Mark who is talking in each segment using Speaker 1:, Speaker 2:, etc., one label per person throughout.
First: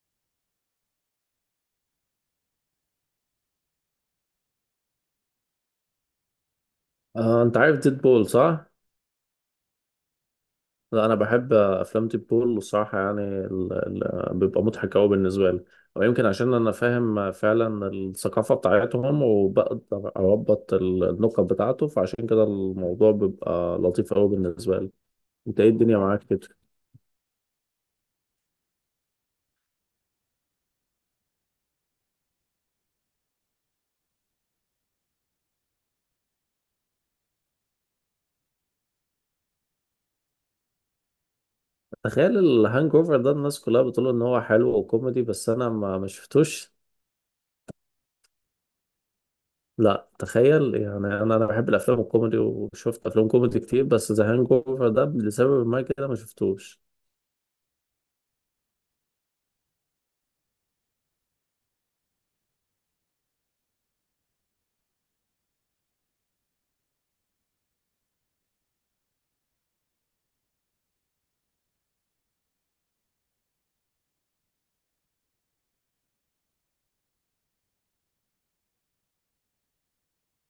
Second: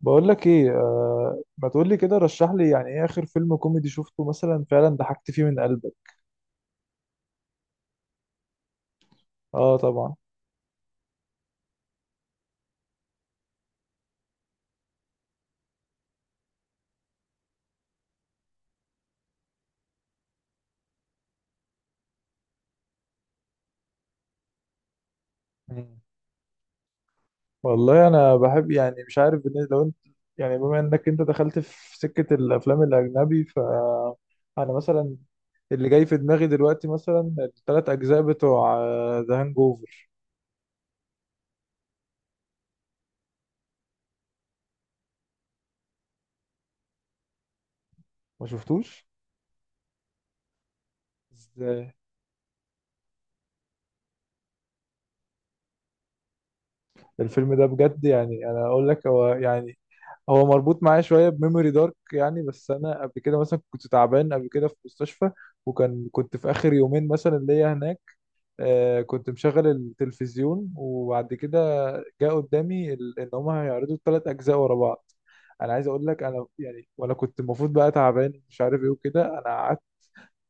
Speaker 1: بقول لك ايه، ما تقول لي كده، رشح لي. يعني ايه اخر فيلم كوميدي شفته مثلا فعلا ضحكت فيه من قلبك؟
Speaker 2: انت عارف ديد بول صح؟
Speaker 1: اه طبعا.
Speaker 2: لا انا بحب افلام ديد بول الصراحه، يعني بيبقى مضحك قوي بالنسبه لي. ويمكن عشان انا فاهم فعلا الثقافه بتاعتهم، وبقدر اربط النقط بتاعته، فعشان كده الموضوع بيبقى لطيف قوي بالنسبه لي. انت ايه الدنيا
Speaker 1: مم.
Speaker 2: معاك كده؟
Speaker 1: والله انا بحب، يعني مش عارف لو انت، يعني بما انك انت دخلت في سكة الافلام الاجنبي، ف انا مثلا، اللي جاي في دماغي دلوقتي مثلا الثلاث اجزاء بتوع ذا هانج اوفر.
Speaker 2: تخيل الهانج اوفر ده، الناس كلها بتقول ان هو حلو وكوميدي، بس انا ما شفتوش.
Speaker 1: ما شفتوش.
Speaker 2: لا تخيل يعني انا بحب
Speaker 1: ازاي؟
Speaker 2: الافلام الكوميدي وشفت افلام كوميدي كتير، بس ذا هانج اوفر ده لسبب ما كده ما شفتوش.
Speaker 1: الفيلم ده بجد، يعني انا اقول لك، هو يعني هو مربوط معايا شويه بميموري دارك يعني، بس انا قبل كده مثلا كنت تعبان، قبل كده في مستشفى، كنت في اخر يومين مثلا ليا هناك. كنت مشغل التلفزيون، وبعد كده جاء قدامي ان هم هيعرضوا الثلاث اجزاء ورا بعض. انا عايز اقول لك، انا يعني وانا كنت المفروض بقى تعبان مش عارف ايه وكده، انا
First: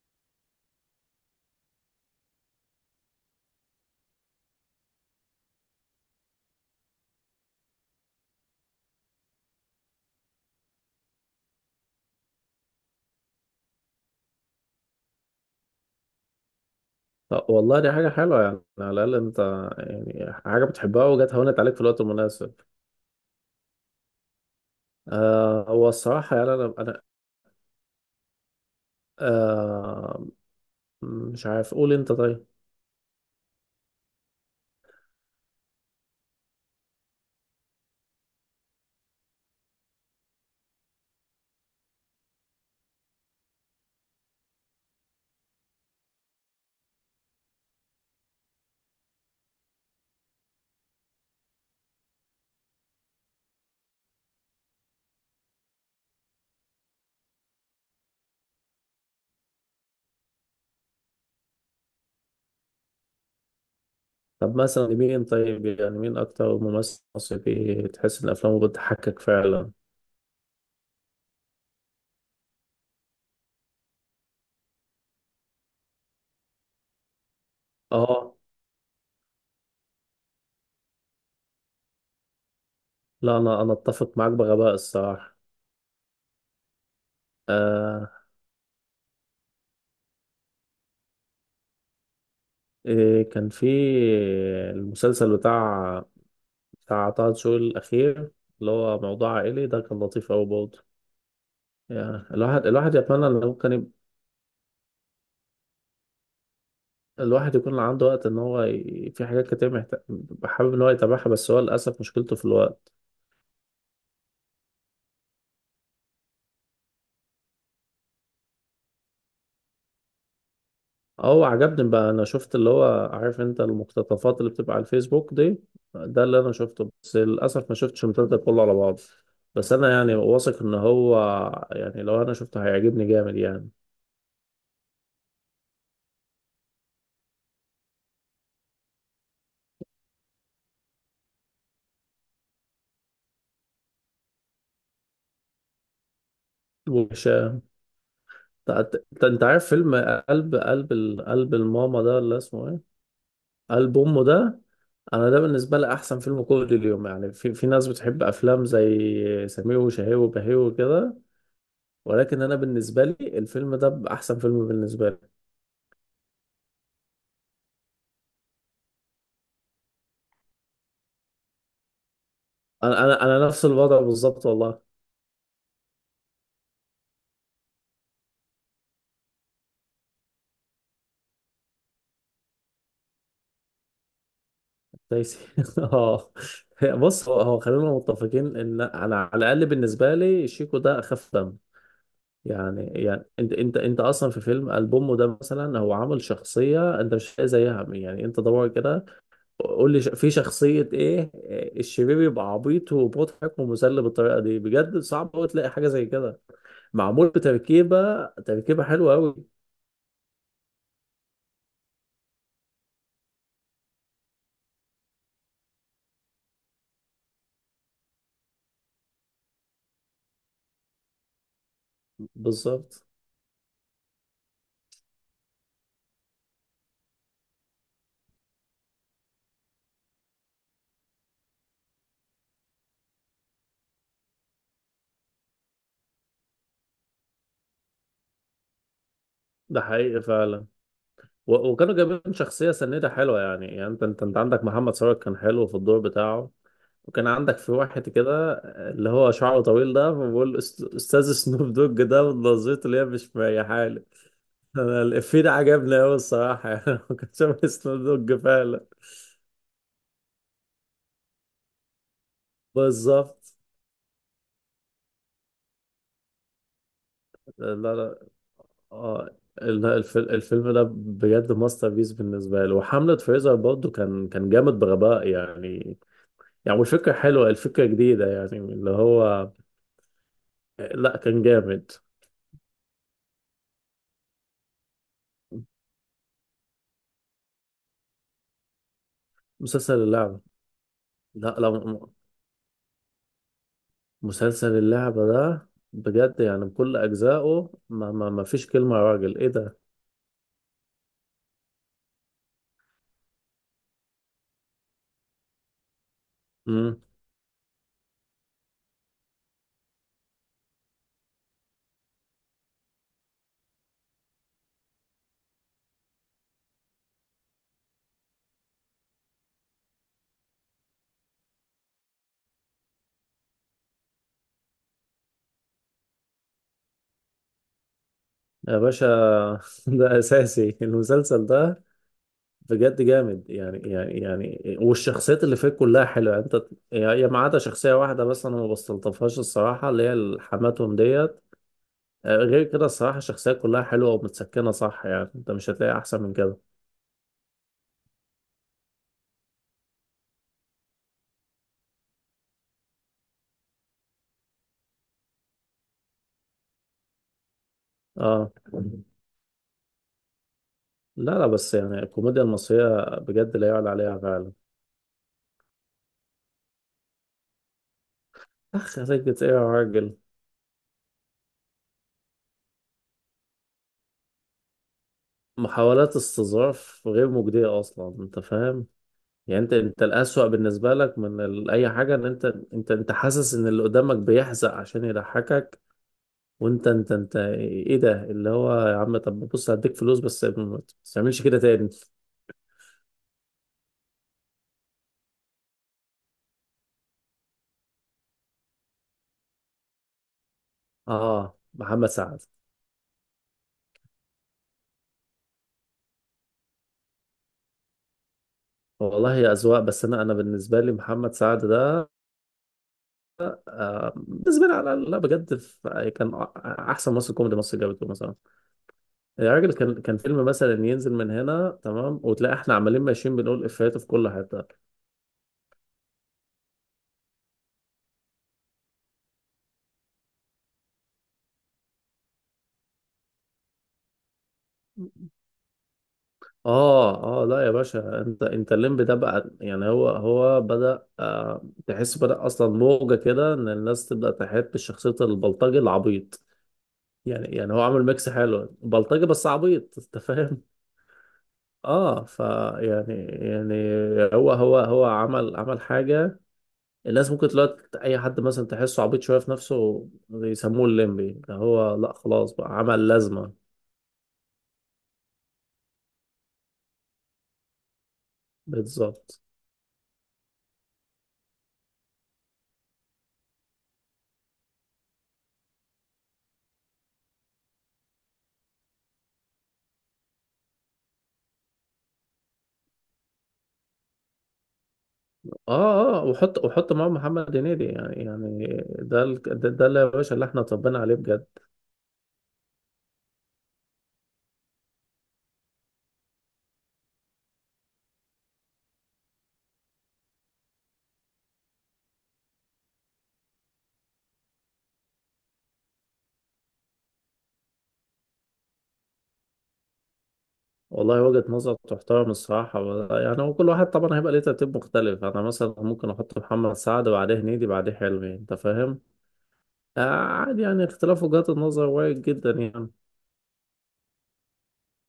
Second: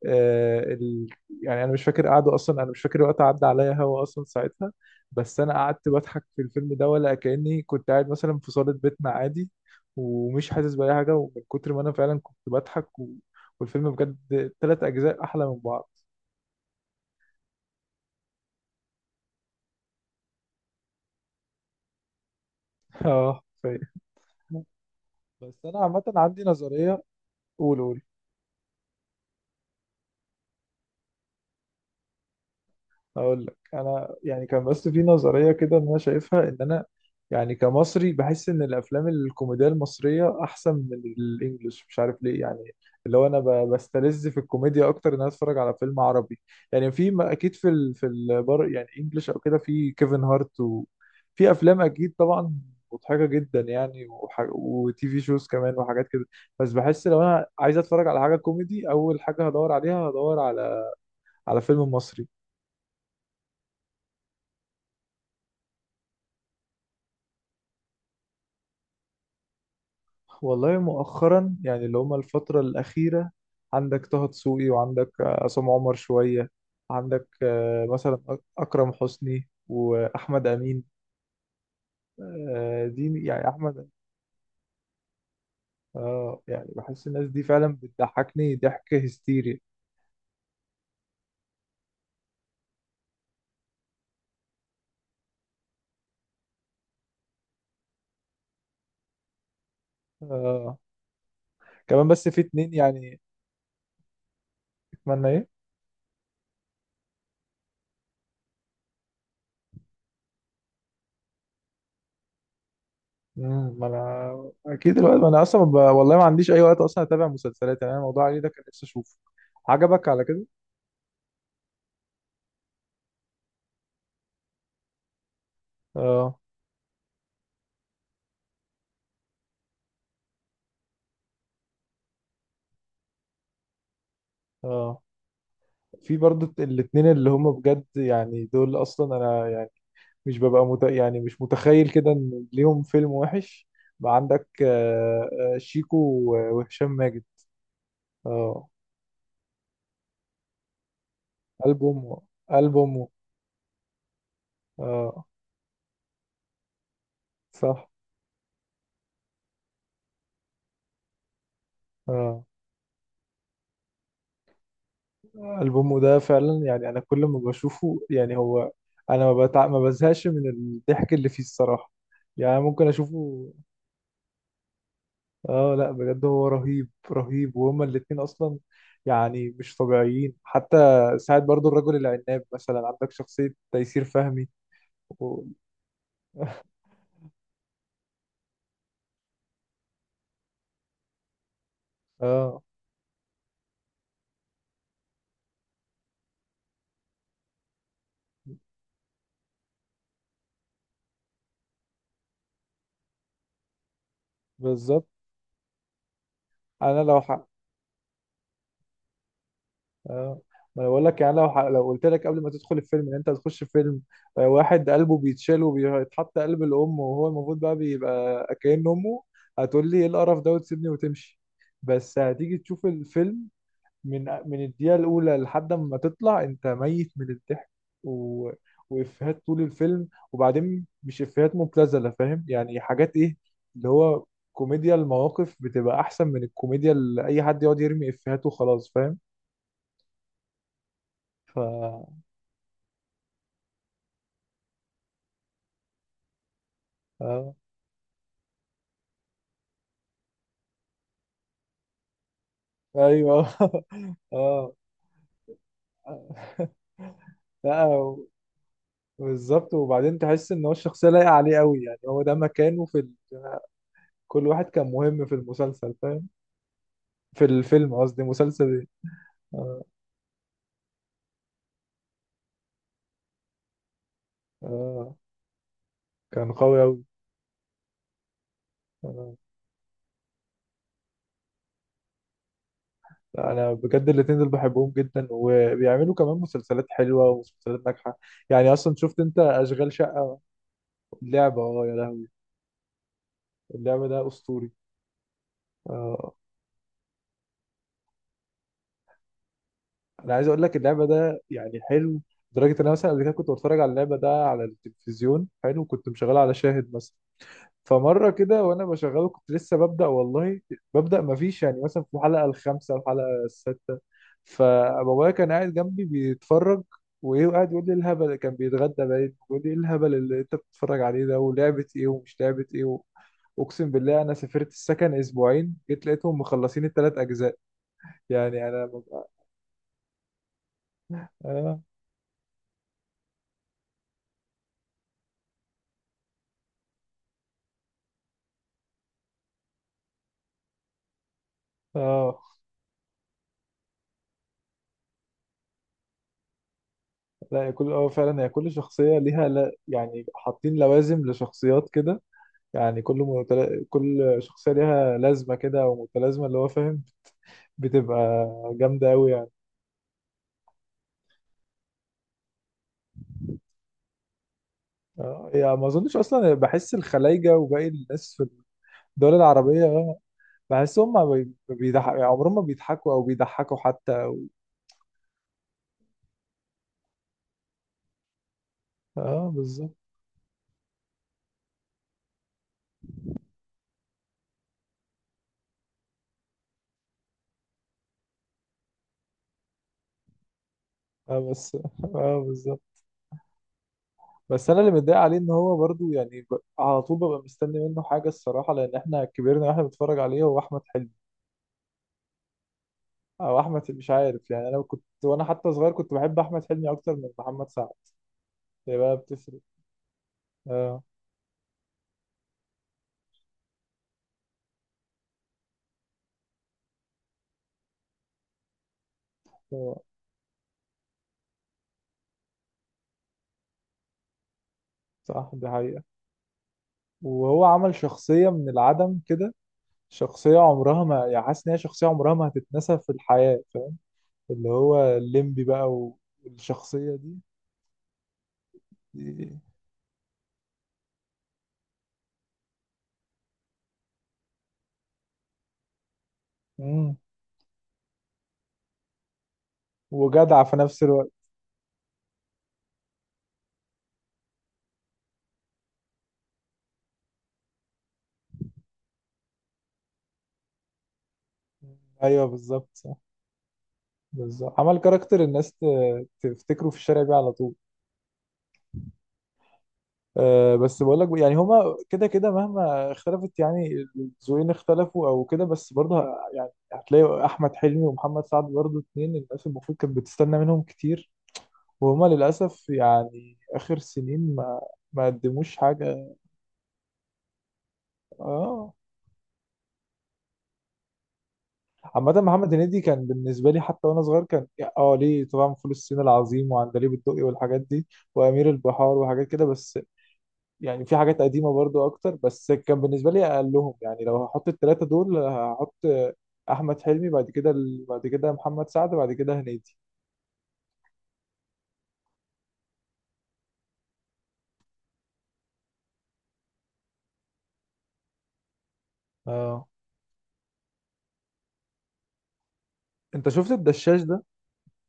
Speaker 1: آه، ال... يعني انا مش فاكر قعدوا اصلا، انا مش فاكر وقت عدى عليا هوا اصلا ساعتها، بس انا قعدت بضحك في الفيلم ده ولا كاني كنت قاعد مثلا في صاله بيتنا عادي، ومش حاسس باي حاجه، ومن كتر ما انا فعلا كنت بضحك والفيلم بجد ثلاث اجزاء احلى من بعض.
Speaker 2: طب والله دي حاجة حلوة، يعني على الأقل أنت يعني حاجة بتحبها، وجت هونت عليك في الوقت المناسب.
Speaker 1: اه، بس انا
Speaker 2: هو
Speaker 1: عامه
Speaker 2: الصراحة،
Speaker 1: عندي
Speaker 2: يعني أنا
Speaker 1: نظريه.
Speaker 2: أنا
Speaker 1: قول قول.
Speaker 2: آه مش عارف، قول أنت طيب.
Speaker 1: اقول لك انا، يعني كان بس في نظريه كده ان انا شايفها، ان انا يعني كمصري بحس ان الافلام الكوميديه المصريه احسن من الانجليش، مش عارف ليه يعني. اللي هو انا بستلذ في الكوميديا اكتر ان انا اتفرج على فيلم عربي. يعني في، ما اكيد في في البر يعني انجليش او كده، في كيفن هارت وفي افلام اكيد طبعا مضحكه جدا يعني، وتي في شوز كمان وحاجات كده. بس بحس لو انا عايز اتفرج على حاجه كوميدي اول حاجه هدور على فيلم مصري.
Speaker 2: طب مثلا مين، طيب يعني مين أكتر ممثل مصري تحس إن أفلامه بتضحكك فعلا؟
Speaker 1: والله مؤخرا يعني اللي هما الفترة الأخيرة، عندك طه دسوقي، وعندك عصام عمر شوية، عندك مثلا
Speaker 2: أه،
Speaker 1: أكرم حسني وأحمد أمين. دي
Speaker 2: لا
Speaker 1: يعني
Speaker 2: أنا
Speaker 1: أحمد.
Speaker 2: أتفق معاك بغباء الصراحة.
Speaker 1: يعني بحس الناس دي فعلا
Speaker 2: آه
Speaker 1: بتضحكني ضحك هستيري.
Speaker 2: إيه كان في المسلسل بتاع طه دسوقي الأخير، اللي هو موضوع عائلي ده؟ كان لطيف أوي
Speaker 1: آه،
Speaker 2: برضه.
Speaker 1: كمان
Speaker 2: يعني
Speaker 1: بس في
Speaker 2: الواحد
Speaker 1: اتنين
Speaker 2: الواحد
Speaker 1: يعني.
Speaker 2: يتمنى ان ممكن
Speaker 1: أتمنى إيه؟
Speaker 2: الواحد يكون عنده وقت، ان هو في حاجات كتير محتاج، حابب ان هو يتابعها، بس هو للاسف مشكلته في الوقت.
Speaker 1: ما أنا أكيد الوقت، ما أنا أصلا والله ما عنديش أي وقت أصلا أتابع مسلسلات، يعني أنا الموضوع علي ده كان نفسي أشوفه. عجبك على كده؟
Speaker 2: اه، عجبني بقى. انا شفت اللي هو، عارف انت، المقتطفات اللي بتبقى على الفيسبوك دي. ده
Speaker 1: آه.
Speaker 2: اللي انا شفته، بس للاسف ما شفتش المسلسل كله على بعضه. بس انا يعني واثق ان هو، يعني لو انا شفته هيعجبني جامد يعني.
Speaker 1: آه. في برضه الاتنين اللي هم بجد يعني دول، اصلا انا يعني مش ببقى يعني مش متخيل كده ان ليهم فيلم وحش. بقى عندك شيكو وهشام ماجد.
Speaker 2: وش انت؟
Speaker 1: اه.
Speaker 2: أنت عارف فيلم قلب
Speaker 1: قلب
Speaker 2: الماما
Speaker 1: امه.
Speaker 2: ده اللي اسمه
Speaker 1: قلب
Speaker 2: ايه؟
Speaker 1: امه.
Speaker 2: قلب امه. ده
Speaker 1: اه.
Speaker 2: انا ده بالنسبه لي احسن فيلم كوميدي اليوم. يعني في ناس
Speaker 1: صح.
Speaker 2: بتحب افلام زي سمير وشهير وبهير وكده، ولكن
Speaker 1: اه.
Speaker 2: انا بالنسبه لي الفيلم ده احسن فيلم بالنسبه لي.
Speaker 1: قلب امه ده فعلا يعني، انا كل ما بشوفه يعني هو، انا ما بزهقش من الضحك اللي فيه الصراحة. يعني ممكن
Speaker 2: انا انا
Speaker 1: اشوفه.
Speaker 2: انا نفس الوضع بالظبط والله.
Speaker 1: اه لا بجد هو رهيب رهيب، وهما الاتنين اصلا يعني مش طبيعيين حتى. ساعد برضو الرجل العناب، مثلا عندك شخصية تيسير فهمي و...
Speaker 2: دايسي. اه، بص، هو خلينا متفقين ان انا على الاقل بالنسبه لي شيكو ده اخف دم.
Speaker 1: اه
Speaker 2: يعني انت اصلا في فيلم البومه ده مثلا، هو عامل شخصيه انت مش لاقي زيها. يعني انت دور كده، قول لي في شخصية ايه الشرير يبقى عبيط ومضحك ومسلي بالطريقة دي؟ بجد
Speaker 1: بالظبط.
Speaker 2: صعب قوي تلاقي حاجة زي كده.
Speaker 1: انا لو
Speaker 2: معمول بتركيبة، حلوة قوي.
Speaker 1: آه. ما انا بقول لك يعني، لو لو قلت لك قبل ما تدخل الفيلم ان انت هتخش فيلم واحد قلبه بيتشال وبيتحط قلب الام، وهو المفروض بقى بيبقى كأن امه، هتقول لي ايه القرف ده وتسيبني وتمشي. بس هتيجي تشوف
Speaker 2: بالظبط.
Speaker 1: الفيلم من الدقيقة الأولى لحد ما تطلع أنت ميت من الضحك و... وإفيهات طول الفيلم، وبعدين مش إفيهات مبتذلة، فاهم؟ يعني حاجات إيه، اللي هو كوميديا المواقف بتبقى أحسن من الكوميديا اللي أي حد يقعد يرمي إفيهات وخلاص، فاهم؟
Speaker 2: ده حقيقي فعلا.
Speaker 1: ف
Speaker 2: وكانوا جايبين شخصية سنيدة حلوة، يعني انت عندك محمد ثروت كان حلو في الدور بتاعه. وكان
Speaker 1: آه.
Speaker 2: عندك في واحد كده اللي هو شعره طويل ده، بقول استاذ سنوب دوج ده، ونظرته اللي هي مش
Speaker 1: أيوه.
Speaker 2: مريحالي.
Speaker 1: آه.
Speaker 2: انا الافيه ده عجبني قوي الصراحة. يعني كان شبه
Speaker 1: لا.
Speaker 2: سنوب دوج فعلا.
Speaker 1: بالظبط. وبعدين تحس إن هو الشخصية لايقة عليه قوي، يعني هو ده مكانه في
Speaker 2: بالظبط.
Speaker 1: كل واحد كان مهم في المسلسل، فاهم؟ في
Speaker 2: لا
Speaker 1: الفيلم قصدي،
Speaker 2: لا،
Speaker 1: مسلسل إيه.
Speaker 2: اه.
Speaker 1: آه.
Speaker 2: الفيلم ده بجد ماستر بيس بالنسبه لي، وحمله فريزر برضه كان جامد
Speaker 1: آه.
Speaker 2: بغباء يعني.
Speaker 1: كان
Speaker 2: يعني
Speaker 1: قوي أوي.
Speaker 2: والفكره حلوه، الفكره جديده يعني اللي
Speaker 1: أنا
Speaker 2: هو. لا كان جامد.
Speaker 1: أنا بجد الاتنين دول بحبهم جدا، وبيعملوا كمان مسلسلات حلوة ومسلسلات ناجحة. يعني أصلا شفت أنت أشغال
Speaker 2: مسلسل
Speaker 1: شقة؟
Speaker 2: اللعبه. لا
Speaker 1: اللعبة،
Speaker 2: لا،
Speaker 1: أه يا لهوي. اللعبة ده أسطوري.
Speaker 2: مسلسل اللعبه ده
Speaker 1: آه.
Speaker 2: بجد يعني بكل اجزائه، ما فيش كلمه، يا راجل ايه ده.
Speaker 1: أنا عايز أقول لك اللعبة ده يعني حلو لدرجة إن أنا مثلا قبل كده كنت بتفرج على اللعبة ده على التلفزيون، حلو كنت مشغلها على شاهد
Speaker 2: امم.
Speaker 1: مثلا. فمره كده وانا بشغله كنت لسه ببدا والله، ببدا ما فيش يعني، مثلا في الحلقه الخامسه الحلقه السادسه. فبابايا كان قاعد جنبي بيتفرج، وايه، وقاعد يقول لي الهبل اللي كان بيتغدى، باين، يقول لي ايه الهبل اللي انت بتتفرج عليه ده، ولعبه ايه ومش لعبه ايه اقسم بالله انا سافرت السكن اسبوعين، جيت لقيتهم مخلصين الثلاث اجزاء. يعني
Speaker 2: يا
Speaker 1: انا
Speaker 2: باشا.
Speaker 1: ببقى.
Speaker 2: ده اساسي المسلسل
Speaker 1: اه.
Speaker 2: ده بجد جامد يعني والشخصيات اللي فيه كلها حلوه انت، يعني ما عدا شخصيه واحده بس انا ما بستلطفهاش الصراحه، اللي هي حماتهم ديت.
Speaker 1: اه.
Speaker 2: غير كده الصراحه الشخصيات كلها حلوه ومتسكنه صح، يعني انت مش هتلاقي احسن من كده.
Speaker 1: لا هي كل فعلا هي كل شخصيه ليها، لا يعني حاطين لوازم لشخصيات كده. يعني كل كل شخصية ليها لازمة كده أو متلازمة اللي هو فاهم، بتبقى
Speaker 2: اه،
Speaker 1: جامدة أوي يعني.
Speaker 2: لا لا، بس يعني الكوميديا المصريه بجد لا يعلى عليها فعلا.
Speaker 1: يعني ما أظنش أصلا، بحس الخلايجة وباقي الناس في
Speaker 2: اخ،
Speaker 1: الدول
Speaker 2: خليك ايه يا
Speaker 1: العربية
Speaker 2: راجل،
Speaker 1: بحسهم ما بيضحك يعني، عمرهم ما بيضحكوا أو بيضحكوا حتى.
Speaker 2: محاولات استظراف غير مجديه اصلا انت فاهم.
Speaker 1: اه
Speaker 2: يعني انت
Speaker 1: بالظبط.
Speaker 2: انت الأسوأ بالنسبة لك من اي حاجة، ان انت انت حاسس ان اللي قدامك بيحزق عشان يضحكك. وانت انت ايه ده اللي هو، يا عم طب بص هديك فلوس بس ما
Speaker 1: اه
Speaker 2: تعملش كده
Speaker 1: بس
Speaker 2: تاني.
Speaker 1: اه بالظبط. بس انا اللي متضايق عليه ان هو برضو يعني على طول ببقى مستني منه حاجه الصراحه، لان احنا كبرنا واحنا بنتفرج عليه، هو احمد حلمي
Speaker 2: اه، محمد سعد.
Speaker 1: او احمد، مش عارف. يعني انا كنت وانا حتى صغير كنت بحب احمد حلمي اكتر من محمد سعد، هي بقى
Speaker 2: والله يا
Speaker 1: بتفرق.
Speaker 2: اذواق، بس انا بالنسبه لي
Speaker 1: اه
Speaker 2: محمد سعد ده، بالنسبه لي، على، لا بجد كان احسن ممثل كوميدي مصر جابته مثلا. يا راجل كان
Speaker 1: هو-
Speaker 2: كان فيلم مثلا ينزل من هنا تمام، وتلاقي احنا عمالين ماشيين بنقول افيهاته في كل حته.
Speaker 1: صح دي حقيقة. وهو عمل شخصية من العدم كده، شخصية عمرها ما، يعني حاسس ان هي شخصية عمرها ما هتتنسى في الحياة فاهم. اللي هو الليمبي بقى. والشخصية
Speaker 2: اه
Speaker 1: دي,
Speaker 2: اه، لا يا باشا، انت الليمب ده
Speaker 1: دي.
Speaker 2: بقى. يعني هو بدأ، تحس بدأ اصلا موجة كده، ان الناس تبدأ تحب شخصية البلطجي العبيط.
Speaker 1: مم.
Speaker 2: يعني هو عامل ميكس حلو، بلطجي بس عبيط انت فاهم.
Speaker 1: وجدع في نفس الوقت.
Speaker 2: اه، يعني يعني هو عمل حاجة. الناس ممكن دلوقتي اي حد مثلا تحسه عبيط شوية في نفسه يسموه الليمبي ده. هو لا
Speaker 1: ايوه
Speaker 2: خلاص بقى،
Speaker 1: بالظبط
Speaker 2: عمل
Speaker 1: صح.
Speaker 2: لازمة.
Speaker 1: بالظبط عمل كاركتر الناس تفتكره في الشارع بيه على طول.
Speaker 2: بالظبط.
Speaker 1: آه، بس بقول لك يعني هما كده كده مهما اختلفت، يعني الذوقين اختلفوا او كده، بس برضه يعني هتلاقي احمد حلمي ومحمد سعد برضه اتنين الناس المفروض كانت بتستنى منهم كتير، وهما للاسف يعني اخر سنين ما قدموش
Speaker 2: اه اه،
Speaker 1: حاجه.
Speaker 2: وحط معاهم محمد هنيدي.
Speaker 1: اه،
Speaker 2: ده اللي يا باشا اللي احنا اتربينا عليه بجد.
Speaker 1: عامة محمد هنيدي كان بالنسبة لي حتى وأنا صغير كان، اه ليه طبعا، فول الصين العظيم وعندليب الدقي والحاجات دي، وأمير البحار وحاجات كده، بس يعني في حاجات قديمة برضو أكتر، بس كان بالنسبة لي أقلهم. يعني لو هحط التلاتة دول، هحط أحمد حلمي بعد كده، بعد كده محمد سعد بعد كده هنيدي.
Speaker 2: والله وجهة نظر تحترم الصراحة. يعني هو كل واحد طبعا هيبقى ليه ترتيب مختلف، انا مثلا ممكن احط محمد سعد بعديه هنيدي بعديه حلمي انت فاهم.
Speaker 1: اه.
Speaker 2: آه عادي، يعني اختلاف وجهات النظر وارد جدا يعني.
Speaker 1: أنت شفت الدشاش ده؟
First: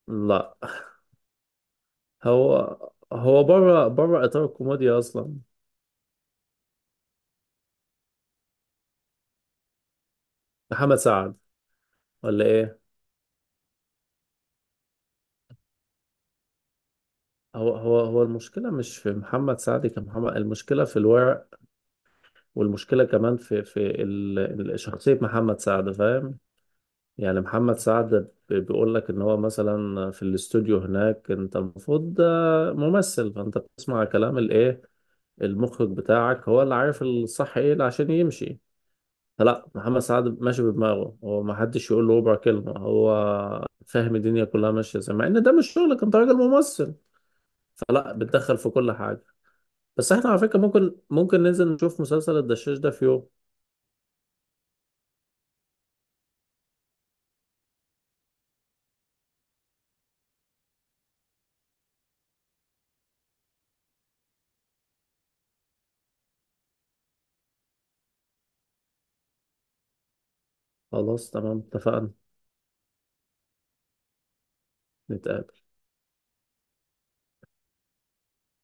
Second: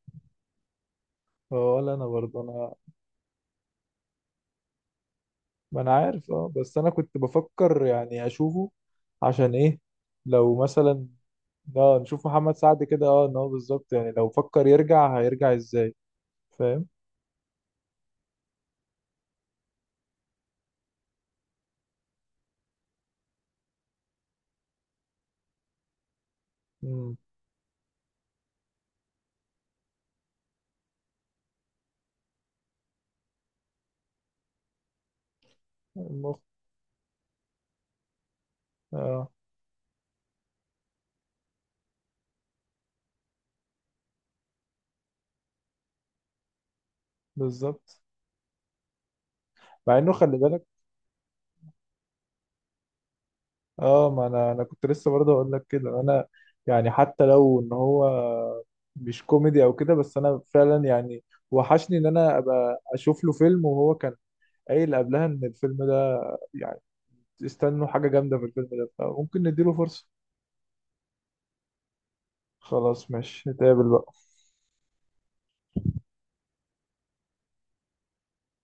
Speaker 2: لا
Speaker 1: اه، ولا انا برضه انا،
Speaker 2: هو هو بره بره اطار الكوميديا اصلا.
Speaker 1: ما أنا عارف. بس أنا كنت بفكر يعني أشوفه، عشان إيه، لو
Speaker 2: محمد
Speaker 1: مثلا،
Speaker 2: سعد.
Speaker 1: اه نشوف
Speaker 2: ولا
Speaker 1: محمد
Speaker 2: ايه،
Speaker 1: سعد كده، ان هو بالظبط يعني لو فكر يرجع هيرجع ازاي، فاهم.
Speaker 2: هو المشكلة مش في محمد سعد كمحمد، المشكلة في الورق. والمشكلة كمان في ال- شخصية محمد سعد فاهم.
Speaker 1: امم.
Speaker 2: يعني محمد سعد بيقول لك ان هو مثلا في الاستوديو هناك، انت المفروض ده ممثل، فانت بتسمع كلام الايه؟ المخرج
Speaker 1: المخ
Speaker 2: بتاعك هو اللي عارف الصح ايه عشان يمشي.
Speaker 1: اه.
Speaker 2: فلا محمد سعد ماشي بدماغه، هو ما حدش يقول له ربع كلمة، هو فاهم الدنيا كلها ماشية ازاي، مع ان ده مش شغلك انت راجل ممثل.
Speaker 1: بالظبط
Speaker 2: فلا بتدخل في كل حاجة.
Speaker 1: مع انه
Speaker 2: بس احنا
Speaker 1: خلي
Speaker 2: على فكرة
Speaker 1: بالك.
Speaker 2: ممكن ننزل نشوف مسلسل الدشاش ده في يوم.
Speaker 1: اه، ما انا كنت لسه برضه اقول لك كده انا، يعني حتى لو ان هو مش كوميدي او كده، بس انا فعلا يعني وحشني ان انا ابقى اشوف له فيلم، وهو كان قايل قبلها ان الفيلم ده يعني، استنوا حاجة جامدة في الفيلم ده، فممكن نديله فرصة.
Speaker 2: خلاص تمام، اتفقنا.
Speaker 1: خلاص ماشي نتقابل بقى.
Speaker 2: نتقابل.